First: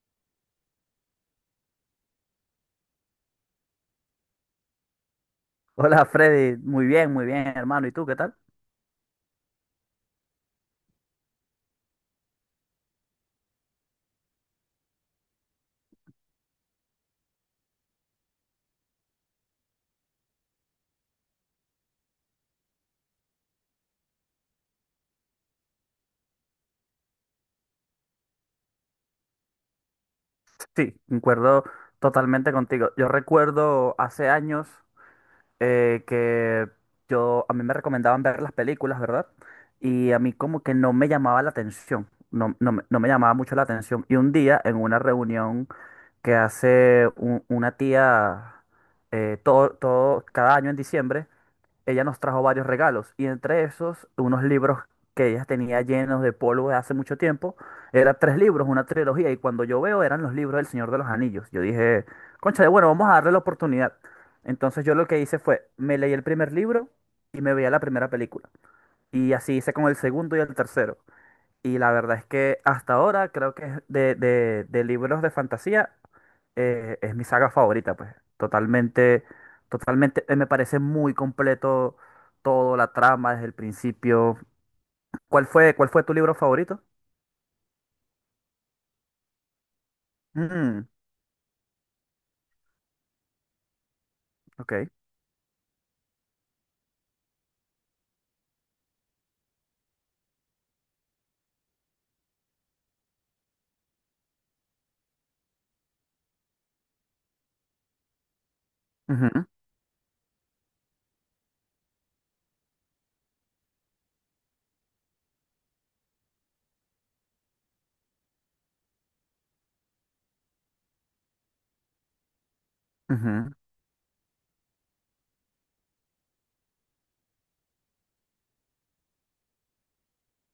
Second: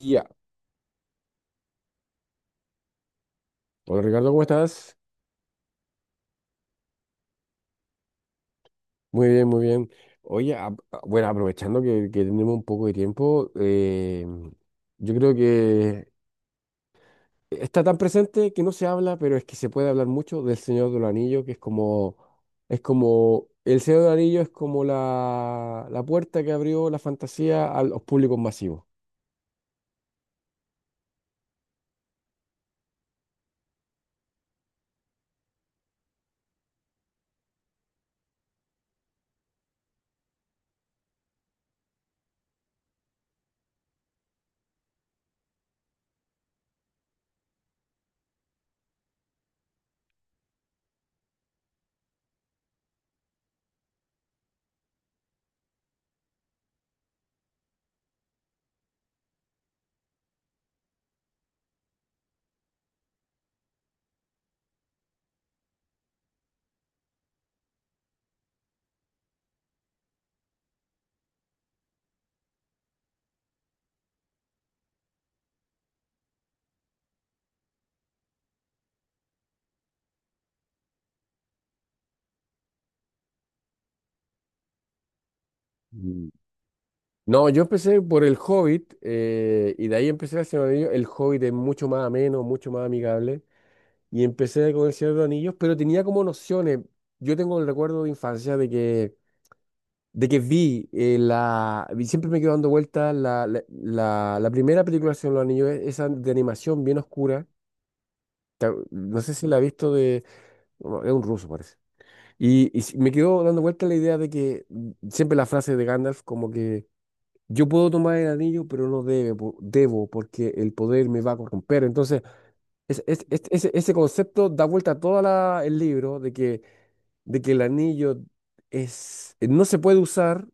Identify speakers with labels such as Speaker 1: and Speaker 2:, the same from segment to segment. Speaker 1: Ya. Hola Ricardo, ¿cómo estás?
Speaker 2: Hola Freddy, muy bien hermano. ¿Y tú qué tal?
Speaker 1: Muy bien, muy bien. Oye, bueno, aprovechando que tenemos un poco de tiempo, yo creo que está tan presente que no se habla, pero es que se puede hablar mucho del Señor de los Anillos, que es como, el Señor de los Anillos es como la puerta que abrió la fantasía a los públicos masivos.
Speaker 2: Sí, concuerdo totalmente contigo. Yo recuerdo hace años, que yo, a mí me recomendaban ver las películas, ¿verdad? Y a mí como que no me llamaba la atención, no, no, me no me llamaba mucho la atención. Y un día en una reunión que hace una tía, todo, cada año en diciembre, ella nos trajo varios regalos y entre esos unos libros que ella tenía llenos de polvo de hace mucho tiempo. Eran tres libros, una trilogía y cuando yo veo eran los libros del Señor de los Anillos. Yo dije, concha bueno, vamos a darle la oportunidad. Entonces yo lo que hice fue, me leí el primer libro y me veía la primera película. Y así hice con el segundo y el tercero. Y la verdad es que hasta ahora creo que es de libros de fantasía, es mi saga favorita, pues. Totalmente, totalmente, me parece muy completo todo, la trama desde el principio. ¿Cuál fue tu
Speaker 1: Mm.
Speaker 2: libro favorito?
Speaker 1: No, yo empecé por El Hobbit, y de ahí empecé a hacer El Señor de
Speaker 2: Mm,
Speaker 1: los Anillos. El Hobbit es mucho más ameno, mucho más amigable. Y empecé
Speaker 2: ok.
Speaker 1: con El Señor de los Anillos, pero tenía como nociones. Yo tengo el recuerdo de infancia de que siempre me quedo dando vueltas la primera película del Señor de los Anillos, esa de animación bien oscura. No sé si
Speaker 2: Ujú,
Speaker 1: la he visto de. No, es un ruso, parece. Y me quedo dando vuelta la idea de que, siempre la frase de Gandalf, como que yo puedo tomar el anillo, pero no debe, debo, porque el poder me va a corromper. Entonces. Es- es- es-
Speaker 2: ujú,
Speaker 1: ese, ese concepto da vuelta a todo el libro, de que el anillo es, no se puede usar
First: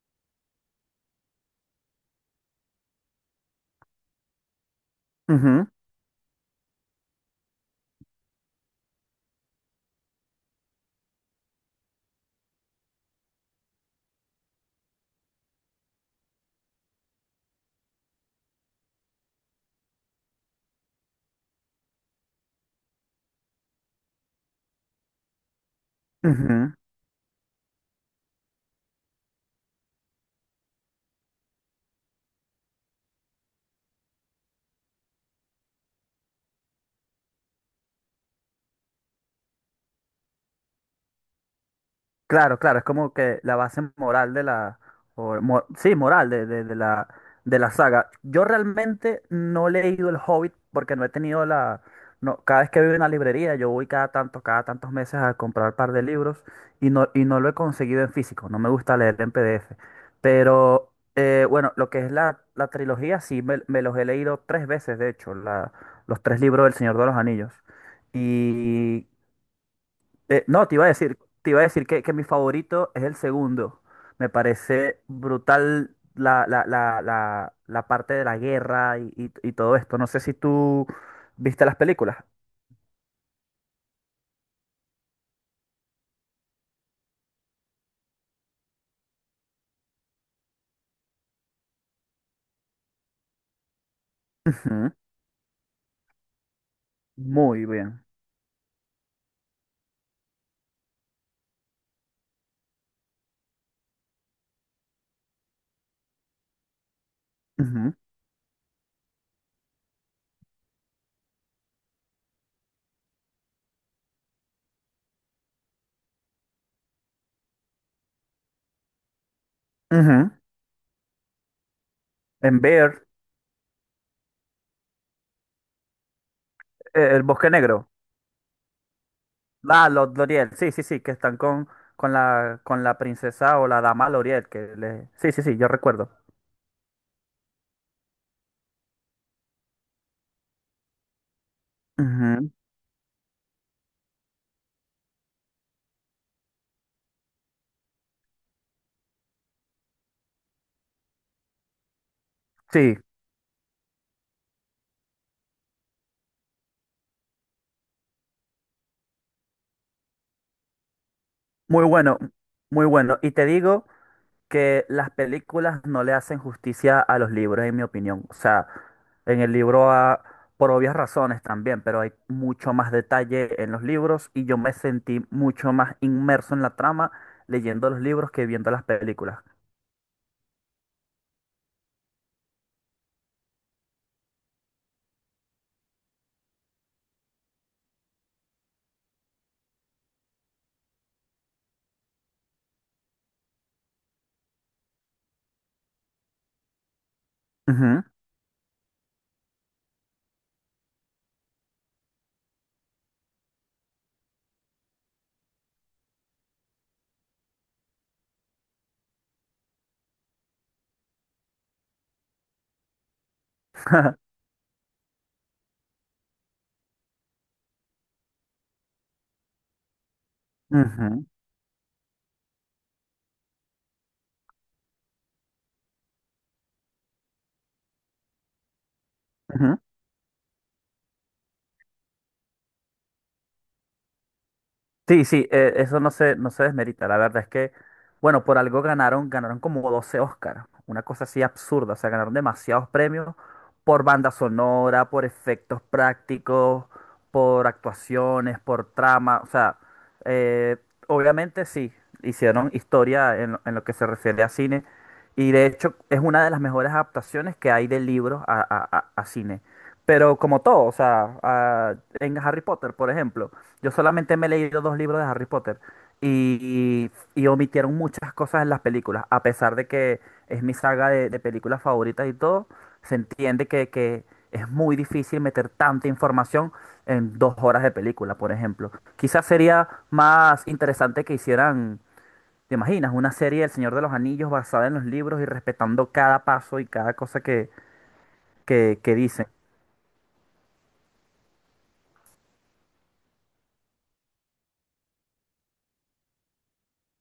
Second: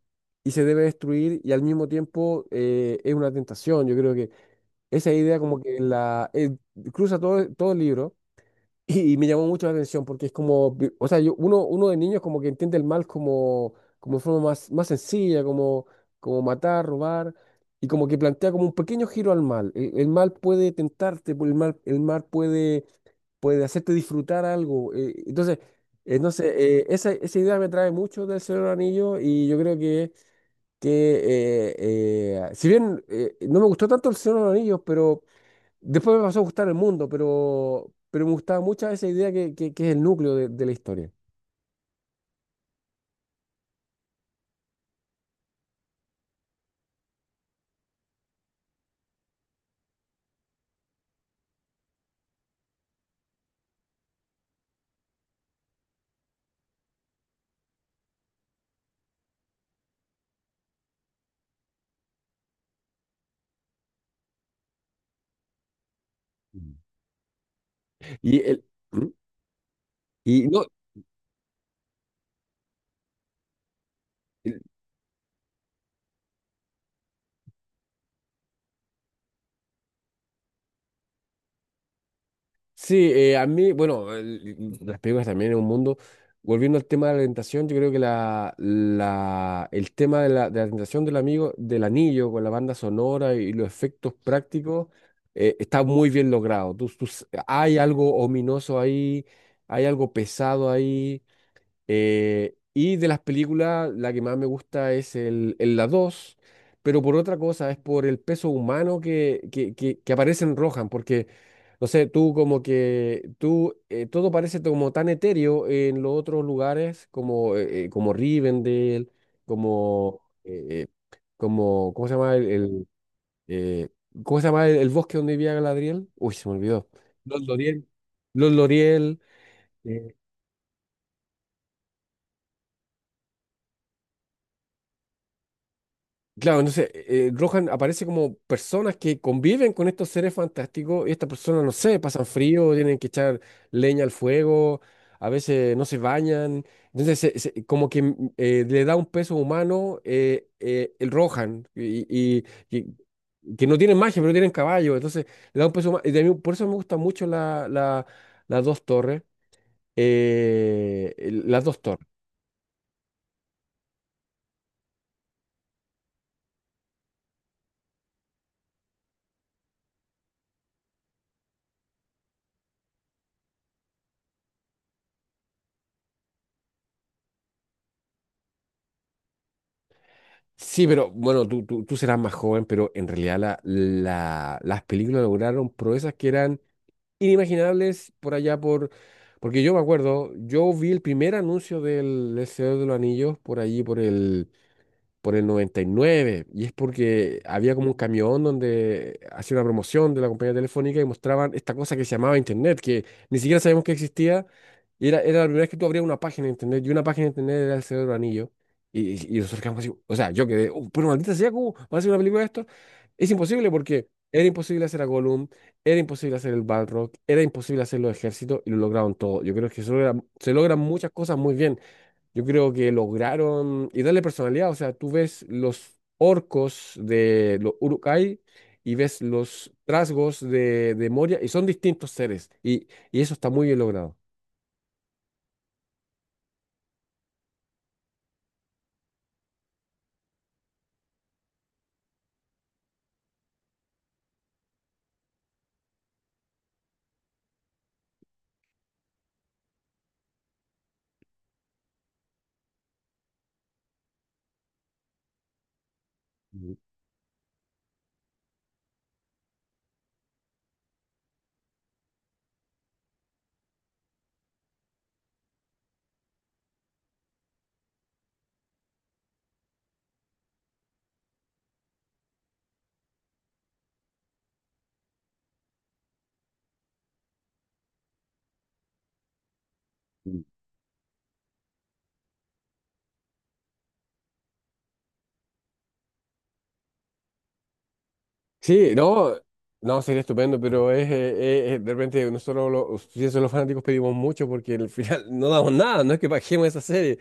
Speaker 1: y se debe destruir, y al mismo tiempo, es una tentación. Yo creo que esa idea como
Speaker 2: ujú,
Speaker 1: que la cruza todo el libro y me llamó mucho la atención porque es como, o sea, yo, uno, de niños como que entiende el mal como, como, de forma más sencilla, como matar, robar. Y como que plantea como un pequeño giro al mal. El mal puede tentarte, el mal puede hacerte disfrutar algo. Entonces, no
Speaker 2: ujú.
Speaker 1: sé, esa idea me trae mucho del Señor del Anillo, y yo creo que eh, si bien, no me gustó tanto el Señor de los Anillos, pero después me pasó a gustar el mundo, pero, me gustaba mucho esa idea que es el núcleo de la historia.
Speaker 2: Claro, claro, es como que la base moral sí, moral de de la saga. Yo realmente no he leído El Hobbit porque no he tenido no, cada vez que voy a una librería, yo voy cada tanto, cada tantos meses a comprar un par de libros y no lo he conseguido en físico, no me gusta leer en PDF. Pero bueno, lo que es la trilogía, sí, me los he leído tres veces, de hecho, los tres libros del
Speaker 1: Mm.
Speaker 2: Señor de los Anillos.
Speaker 1: Y, el, ¿Mm? Y no.
Speaker 2: No, te iba a decir, te iba a decir que mi favorito es el segundo. Me parece brutal la parte de la guerra y todo esto. No sé si tú viste las películas.
Speaker 1: Sí, a mí, bueno, las películas también es un mundo. Volviendo al tema de la tentación, yo creo que el tema de la tentación del amigo, del anillo, con la banda sonora y los efectos prácticos,
Speaker 2: Ujú.
Speaker 1: está muy bien logrado.
Speaker 2: Muy
Speaker 1: Hay
Speaker 2: bien.
Speaker 1: algo ominoso ahí, hay algo pesado ahí. Y de las películas, la que más me gusta es el La dos, pero por otra cosa, es
Speaker 2: Ujú,
Speaker 1: por el peso humano que aparece en Rohan. Porque no sé, tú como que, tú, todo parece como tan etéreo en los otros lugares, como, como Rivendell, como,
Speaker 2: ujú.
Speaker 1: eh, eh, como, ¿cómo se llama el,
Speaker 2: En
Speaker 1: el,
Speaker 2: Bear,
Speaker 1: eh, ¿cómo se llama el bosque donde vivía Galadriel? Uy, se me olvidó.
Speaker 2: el
Speaker 1: Los
Speaker 2: Bosque
Speaker 1: Loriel.
Speaker 2: Negro.
Speaker 1: Los Loriel.
Speaker 2: Ah, los
Speaker 1: eh,
Speaker 2: L'Oriel. Sí, sí, sí, que están con con la princesa o la dama L'Oriel. Que le... Sí, sí, sí, yo recuerdo.
Speaker 1: Claro, entonces, Rohan aparece como personas que conviven con estos seres fantásticos, y estas personas, no sé, pasan
Speaker 2: Ujú.
Speaker 1: frío, tienen que echar leña al fuego, a veces no se bañan. Entonces, como que, le da un peso humano, el Rohan, y
Speaker 2: Sí,
Speaker 1: que no tienen magia, pero tienen caballo. Entonces, le da un peso humano. Y por eso me gustan mucho las dos torres. eh, el- las dos
Speaker 2: muy
Speaker 1: torres.
Speaker 2: bueno, muy bueno. Y te digo que las películas no le hacen justicia a los libros, en mi opinión. O sea, en el libro, ah, por obvias razones también, pero hay mucho más detalle en los libros y yo me sentí mucho más inmerso en la trama leyendo los libros que viendo las películas.
Speaker 1: Sí, pero bueno, tú serás más joven, pero en realidad las películas lograron proezas que eran inimaginables por allá por... Porque yo me acuerdo, yo vi el primer anuncio del El Señor de los Anillos por allí, por el 99, y es porque había como un
Speaker 2: Ujú,
Speaker 1: camión donde hacía una promoción de la compañía telefónica y mostraban esta cosa que se llamaba Internet, que ni siquiera sabíamos que existía, y era la primera vez que tú abrías una página de Internet, y una página de Internet era el Señor de los Anillos, y, y nosotros quedamos así, o sea, yo quedé: "Oh, pero maldita sea, ¿cómo va a ser una película de esto? Es imposible, porque era imposible hacer a Gollum, era imposible hacer el Balrog, era imposible hacer los ejércitos, y lo lograron todo". Yo creo que se logran muchas
Speaker 2: ujú,
Speaker 1: cosas muy bien. Yo creo que lograron y darle personalidad. O sea, tú ves los orcos de los uruk y ves los
Speaker 2: ujú.
Speaker 1: trasgos de Moria, y son distintos seres. Y eso está muy bien logrado.
Speaker 2: Sí, sí, eso no se, no se desmerita. La verdad es que, bueno, por algo ganaron, ganaron como 12 Oscars. Una cosa así absurda. O sea, ganaron demasiados premios por banda sonora, por efectos prácticos, por actuaciones, por trama. O sea, eh, obviamente sí, hicieron historia en lo que se refiere a cine. Y de hecho, es una de las mejores adaptaciones que hay de libros a cine. Pero como todo, o sea, a- en Harry Potter, por ejemplo. Yo solamente me he leído dos libros de Harry Potter y omitieron muchas cosas en las películas. A pesar de que es mi saga de películas favoritas y todo, se entiende que es muy difícil meter tanta información en dos horas de película, por ejemplo. Quizás sería más interesante que hicieran, ¿te imaginas? Una serie del Señor de los Anillos basada en los libros y respetando cada paso y cada cosa
Speaker 1: Sí,
Speaker 2: que
Speaker 1: no,
Speaker 2: dicen.
Speaker 1: no, sería estupendo, pero es, de repente nosotros los, si eso, los fanáticos pedimos mucho, porque al final no damos nada, no es que bajemos esa serie.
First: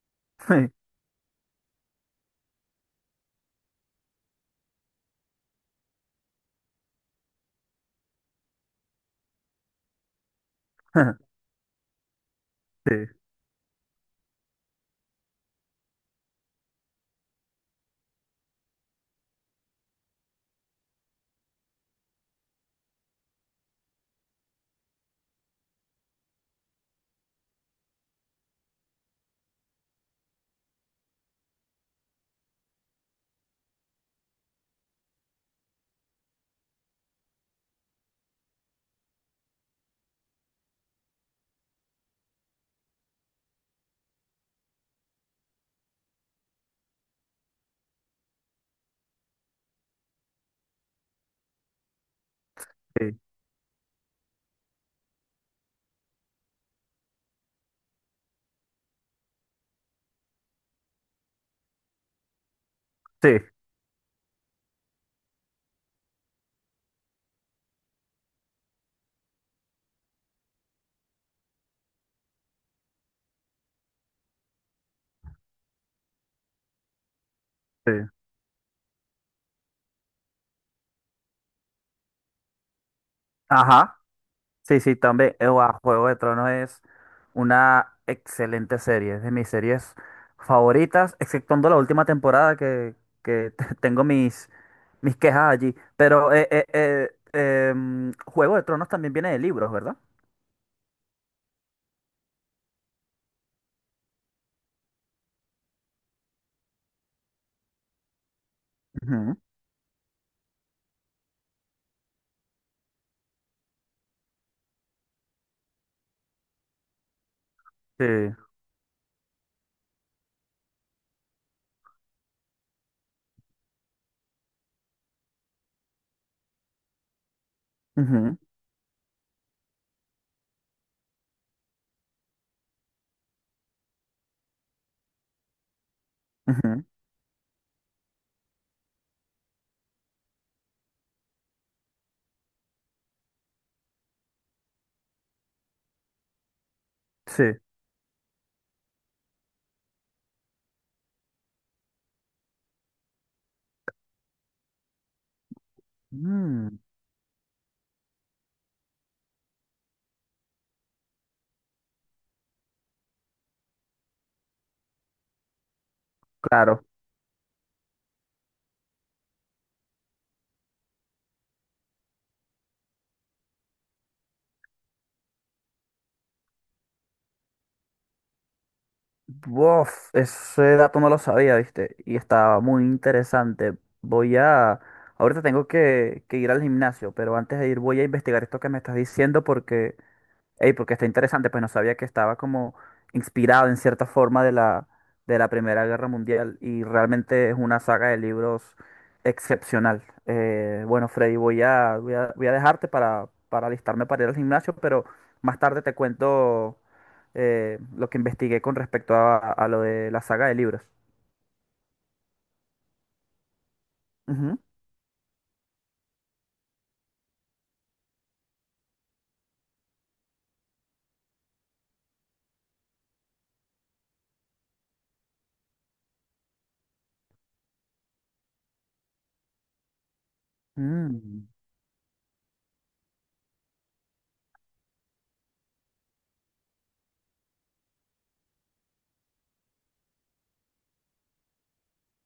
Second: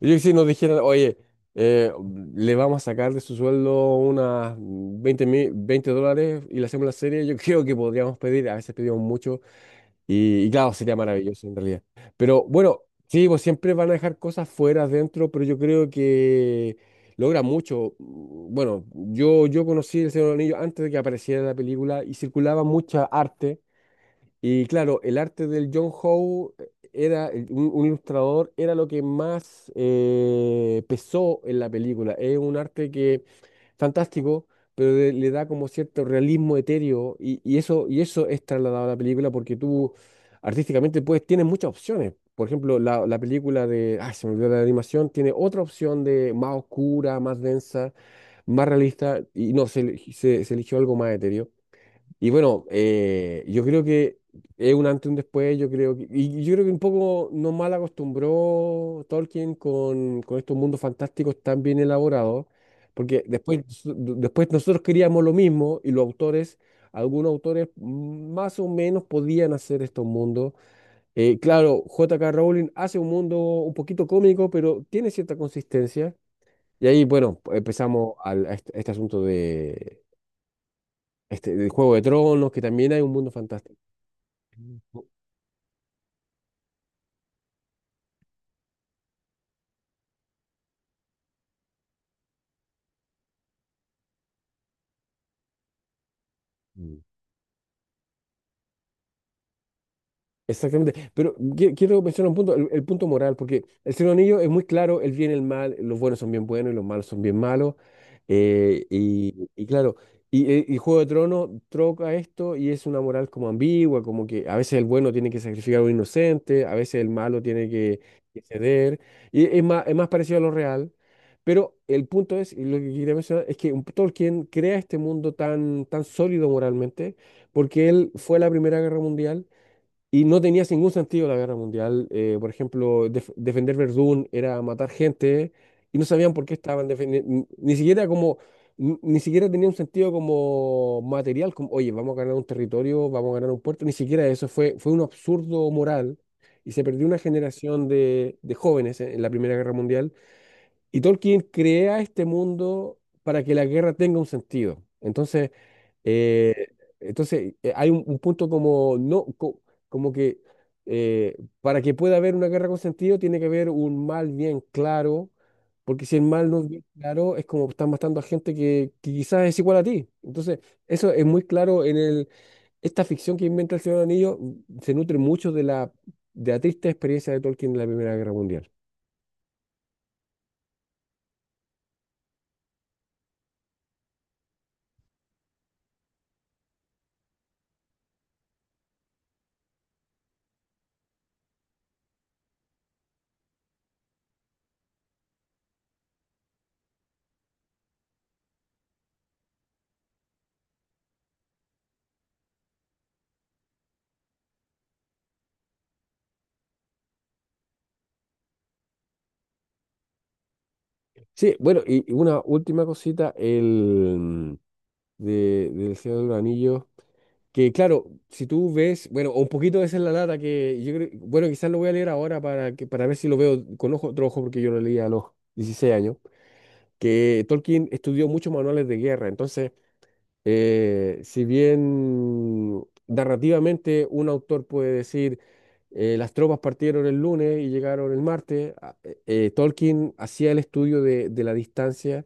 Speaker 1: Yo, que si nos dijeran: oye, eh, le vamos a sacar de su sueldo unas $20 y le hacemos la serie, yo creo que podríamos pedir, a veces pedimos mucho, y claro, sería maravilloso en realidad. Pero bueno,
Speaker 2: Sí,
Speaker 1: sí, pues siempre van a dejar cosas fuera, dentro, pero yo creo que logra mucho. Bueno, yo conocí El Señor de los Anillos antes de que apareciera la película, y circulaba mucha arte, y claro, el arte del John Howe, era, un ilustrador, era lo que más pesó en la película. Es un arte que, fantástico, pero le da como cierto realismo etéreo, y eso, y eso, es trasladado a la película, porque tú artísticamente pues tienes muchas opciones. Por ejemplo, la película de, ay, se me olvidó la animación, tiene otra opción de más oscura, más densa, más realista, y no, se eligió algo más etéreo. Y bueno,
Speaker 2: sí,
Speaker 1: yo creo que es un antes y un después, y yo creo que un poco nos mal acostumbró Tolkien con estos mundos fantásticos tan bien elaborados, porque
Speaker 2: sí,
Speaker 1: después, después nosotros queríamos lo mismo, y los autores, algunos autores más o menos podían hacer estos mundos. Claro, J K Rowling hace un mundo un poquito cómico, pero tiene cierta consistencia. Y ahí, bueno,
Speaker 2: sí.
Speaker 1: empezamos a este asunto del Juego de Tronos, que también hay un mundo fantástico.
Speaker 2: Ajá. Sí, sí, también. Guau, Juego de Tronos es una excelente serie. Es de mis series favoritas, exceptuando la última temporada que te- tengo mis, mis quejas allí. Pero
Speaker 1: Mm.
Speaker 2: Juego de Tronos también viene de libros, ¿verdad?
Speaker 1: Exactamente, pero quiero mencionar un punto, el punto moral, porque el Señor Anillo es muy claro, el bien y el mal, los buenos son bien buenos y los malos son bien malos,
Speaker 2: Ujú.
Speaker 1: y claro, y Juego de Tronos troca esto y es una moral como ambigua, como que a veces el bueno tiene que sacrificar a un inocente, a veces el malo tiene que,
Speaker 2: Sí.
Speaker 1: que ceder, y es más parecido a lo real. Pero el punto es, y lo que quería mencionar, es que Tolkien crea este mundo tan, tan sólido moralmente, porque él fue
Speaker 2: Ujú,
Speaker 1: a la Primera Guerra Mundial. Y no tenía ningún sentido la guerra mundial. Por ejemplo, defender Verdún era matar gente, y no sabían por qué
Speaker 2: ujú.
Speaker 1: estaban defendiendo. Ni siquiera como, ni siquiera tenía un sentido como material, como, oye, vamos a ganar un territorio, vamos a ganar un puerto. Ni siquiera eso fue, un absurdo moral. Y se perdió una
Speaker 2: Sí.
Speaker 1: generación de jóvenes, en la Primera Guerra Mundial. Y Tolkien crea este mundo para que la guerra tenga un sentido. Eh,
Speaker 2: Mm,
Speaker 1: entonces, hay un punto como, no, como que, para que pueda haber una guerra con sentido, tiene que haber un mal bien claro, porque si el mal no es bien
Speaker 2: claro.
Speaker 1: claro, es como estás matando a gente que quizás es igual a ti. Entonces, eso es muy claro en esta ficción que inventa el Señor Anillo, se nutre mucho de la triste experiencia de Tolkien en la Primera Guerra Mundial.
Speaker 2: Bof, ese dato no lo sabía, ¿viste? Y estaba muy interesante. Voy a... Ahorita tengo que ir al gimnasio, pero antes de ir voy a investigar esto que me estás diciendo porque ey, porque está interesante, pues no sabía que estaba como inspirado en cierta forma de la Primera Guerra Mundial y realmente es una saga de libros excepcional. Bueno, Freddy, voy a dejarte para alistarme para ir al gimnasio, pero más tarde te cuento lo que investigué con respecto a lo de la saga de libros.
Speaker 1: Sí, bueno, y una última cosita,
Speaker 2: Ujú.
Speaker 1: del Señor de los Anillos, que claro, si tú ves, bueno, un poquito esa es la lata que yo creo, bueno, quizás lo voy a leer ahora para que, para ver si lo veo con ojo, otro ojo, porque yo lo leí a los 16 años, que Tolkien estudió muchos manuales de guerra. Entonces, si
Speaker 2: Mm.
Speaker 1: bien narrativamente un autor puede decir, las tropas partieron el lunes y llegaron el martes, Tolkien hacía el estudio de la distancia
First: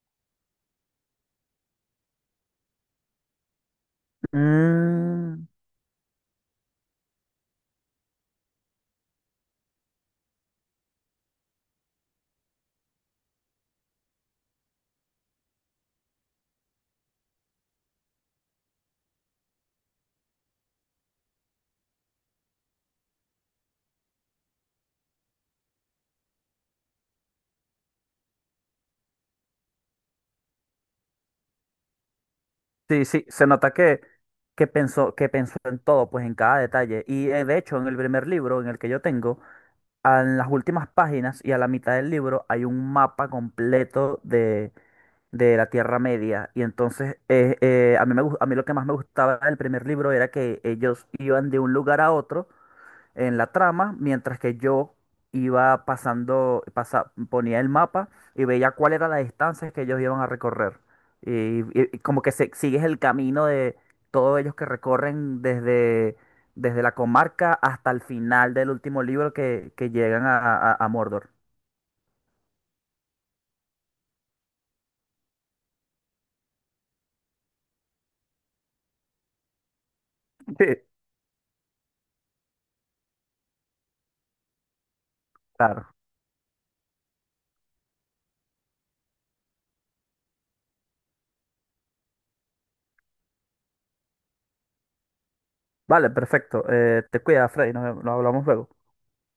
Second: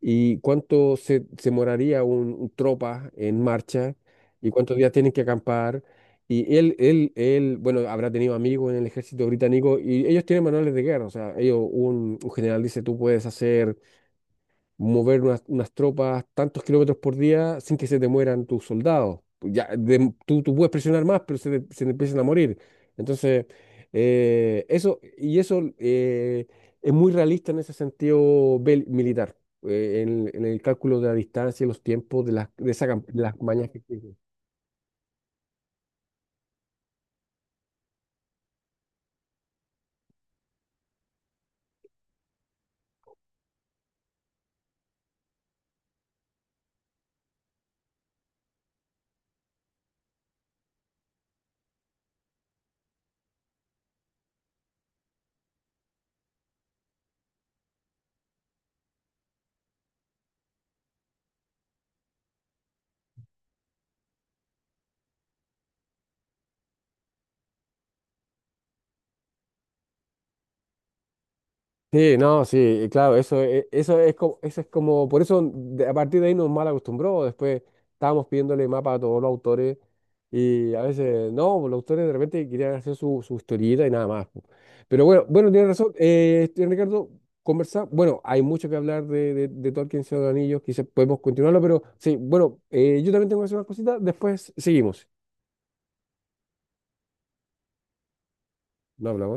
Speaker 1: y cuánto se moraría un tropa en marcha, y cuántos días tienen que
Speaker 2: Mm.
Speaker 1: acampar. Y él, bueno, habrá tenido amigos en el ejército británico, y ellos tienen manuales de guerra, o sea, ellos, un general dice, tú puedes hacer mover unas tropas tantos kilómetros por día sin que se te mueran tus soldados. Ya, tú puedes presionar más, pero se te empiezan a morir. Entonces, y eso, es muy realista en ese sentido, militar, en el cálculo de la distancia y los tiempos de, las, de, esa cam-
Speaker 2: Sí,
Speaker 1: de
Speaker 2: sí,
Speaker 1: las
Speaker 2: se
Speaker 1: mañas
Speaker 2: nota
Speaker 1: que.
Speaker 2: que pensó en todo, pues en cada detalle. Y de hecho, en el primer libro, en el que yo tengo, a- en las últimas páginas y a la mitad del libro hay un mapa completo de la Tierra Media. Y entonces, a mí me, gus- a mí lo que más me gustaba del primer libro era que ellos iban de un lugar a otro en la trama, mientras que yo iba pasando, pasa- ponía el mapa y veía cuál era la distancia que ellos iban a recorrer. Y como que se- sigues el camino de todos ellos que recorren desde, desde la comarca hasta el final del último libro que llegan a, a Mordor.
Speaker 1: Sí, no, sí, claro, eso es como, por eso, a partir de ahí nos mal acostumbró. Después estábamos pidiéndole mapa a todos los autores,
Speaker 2: Sí,
Speaker 1: y a veces no, pues, los autores de repente querían hacer su historieta y nada más. Po. Pero bueno, bueno, tienes razón,
Speaker 2: claro.
Speaker 1: Ricardo, conversar, bueno, hay mucho que hablar de Tolkien, Señor de los Anillos, quizás podemos continuarlo, pero sí, bueno, yo también tengo que hacer unas cositas, después seguimos.
Speaker 2: Vale, perfecto. Te cuidas, Freddy. Nos nos hablamos luego.
Speaker 1: No hablamos.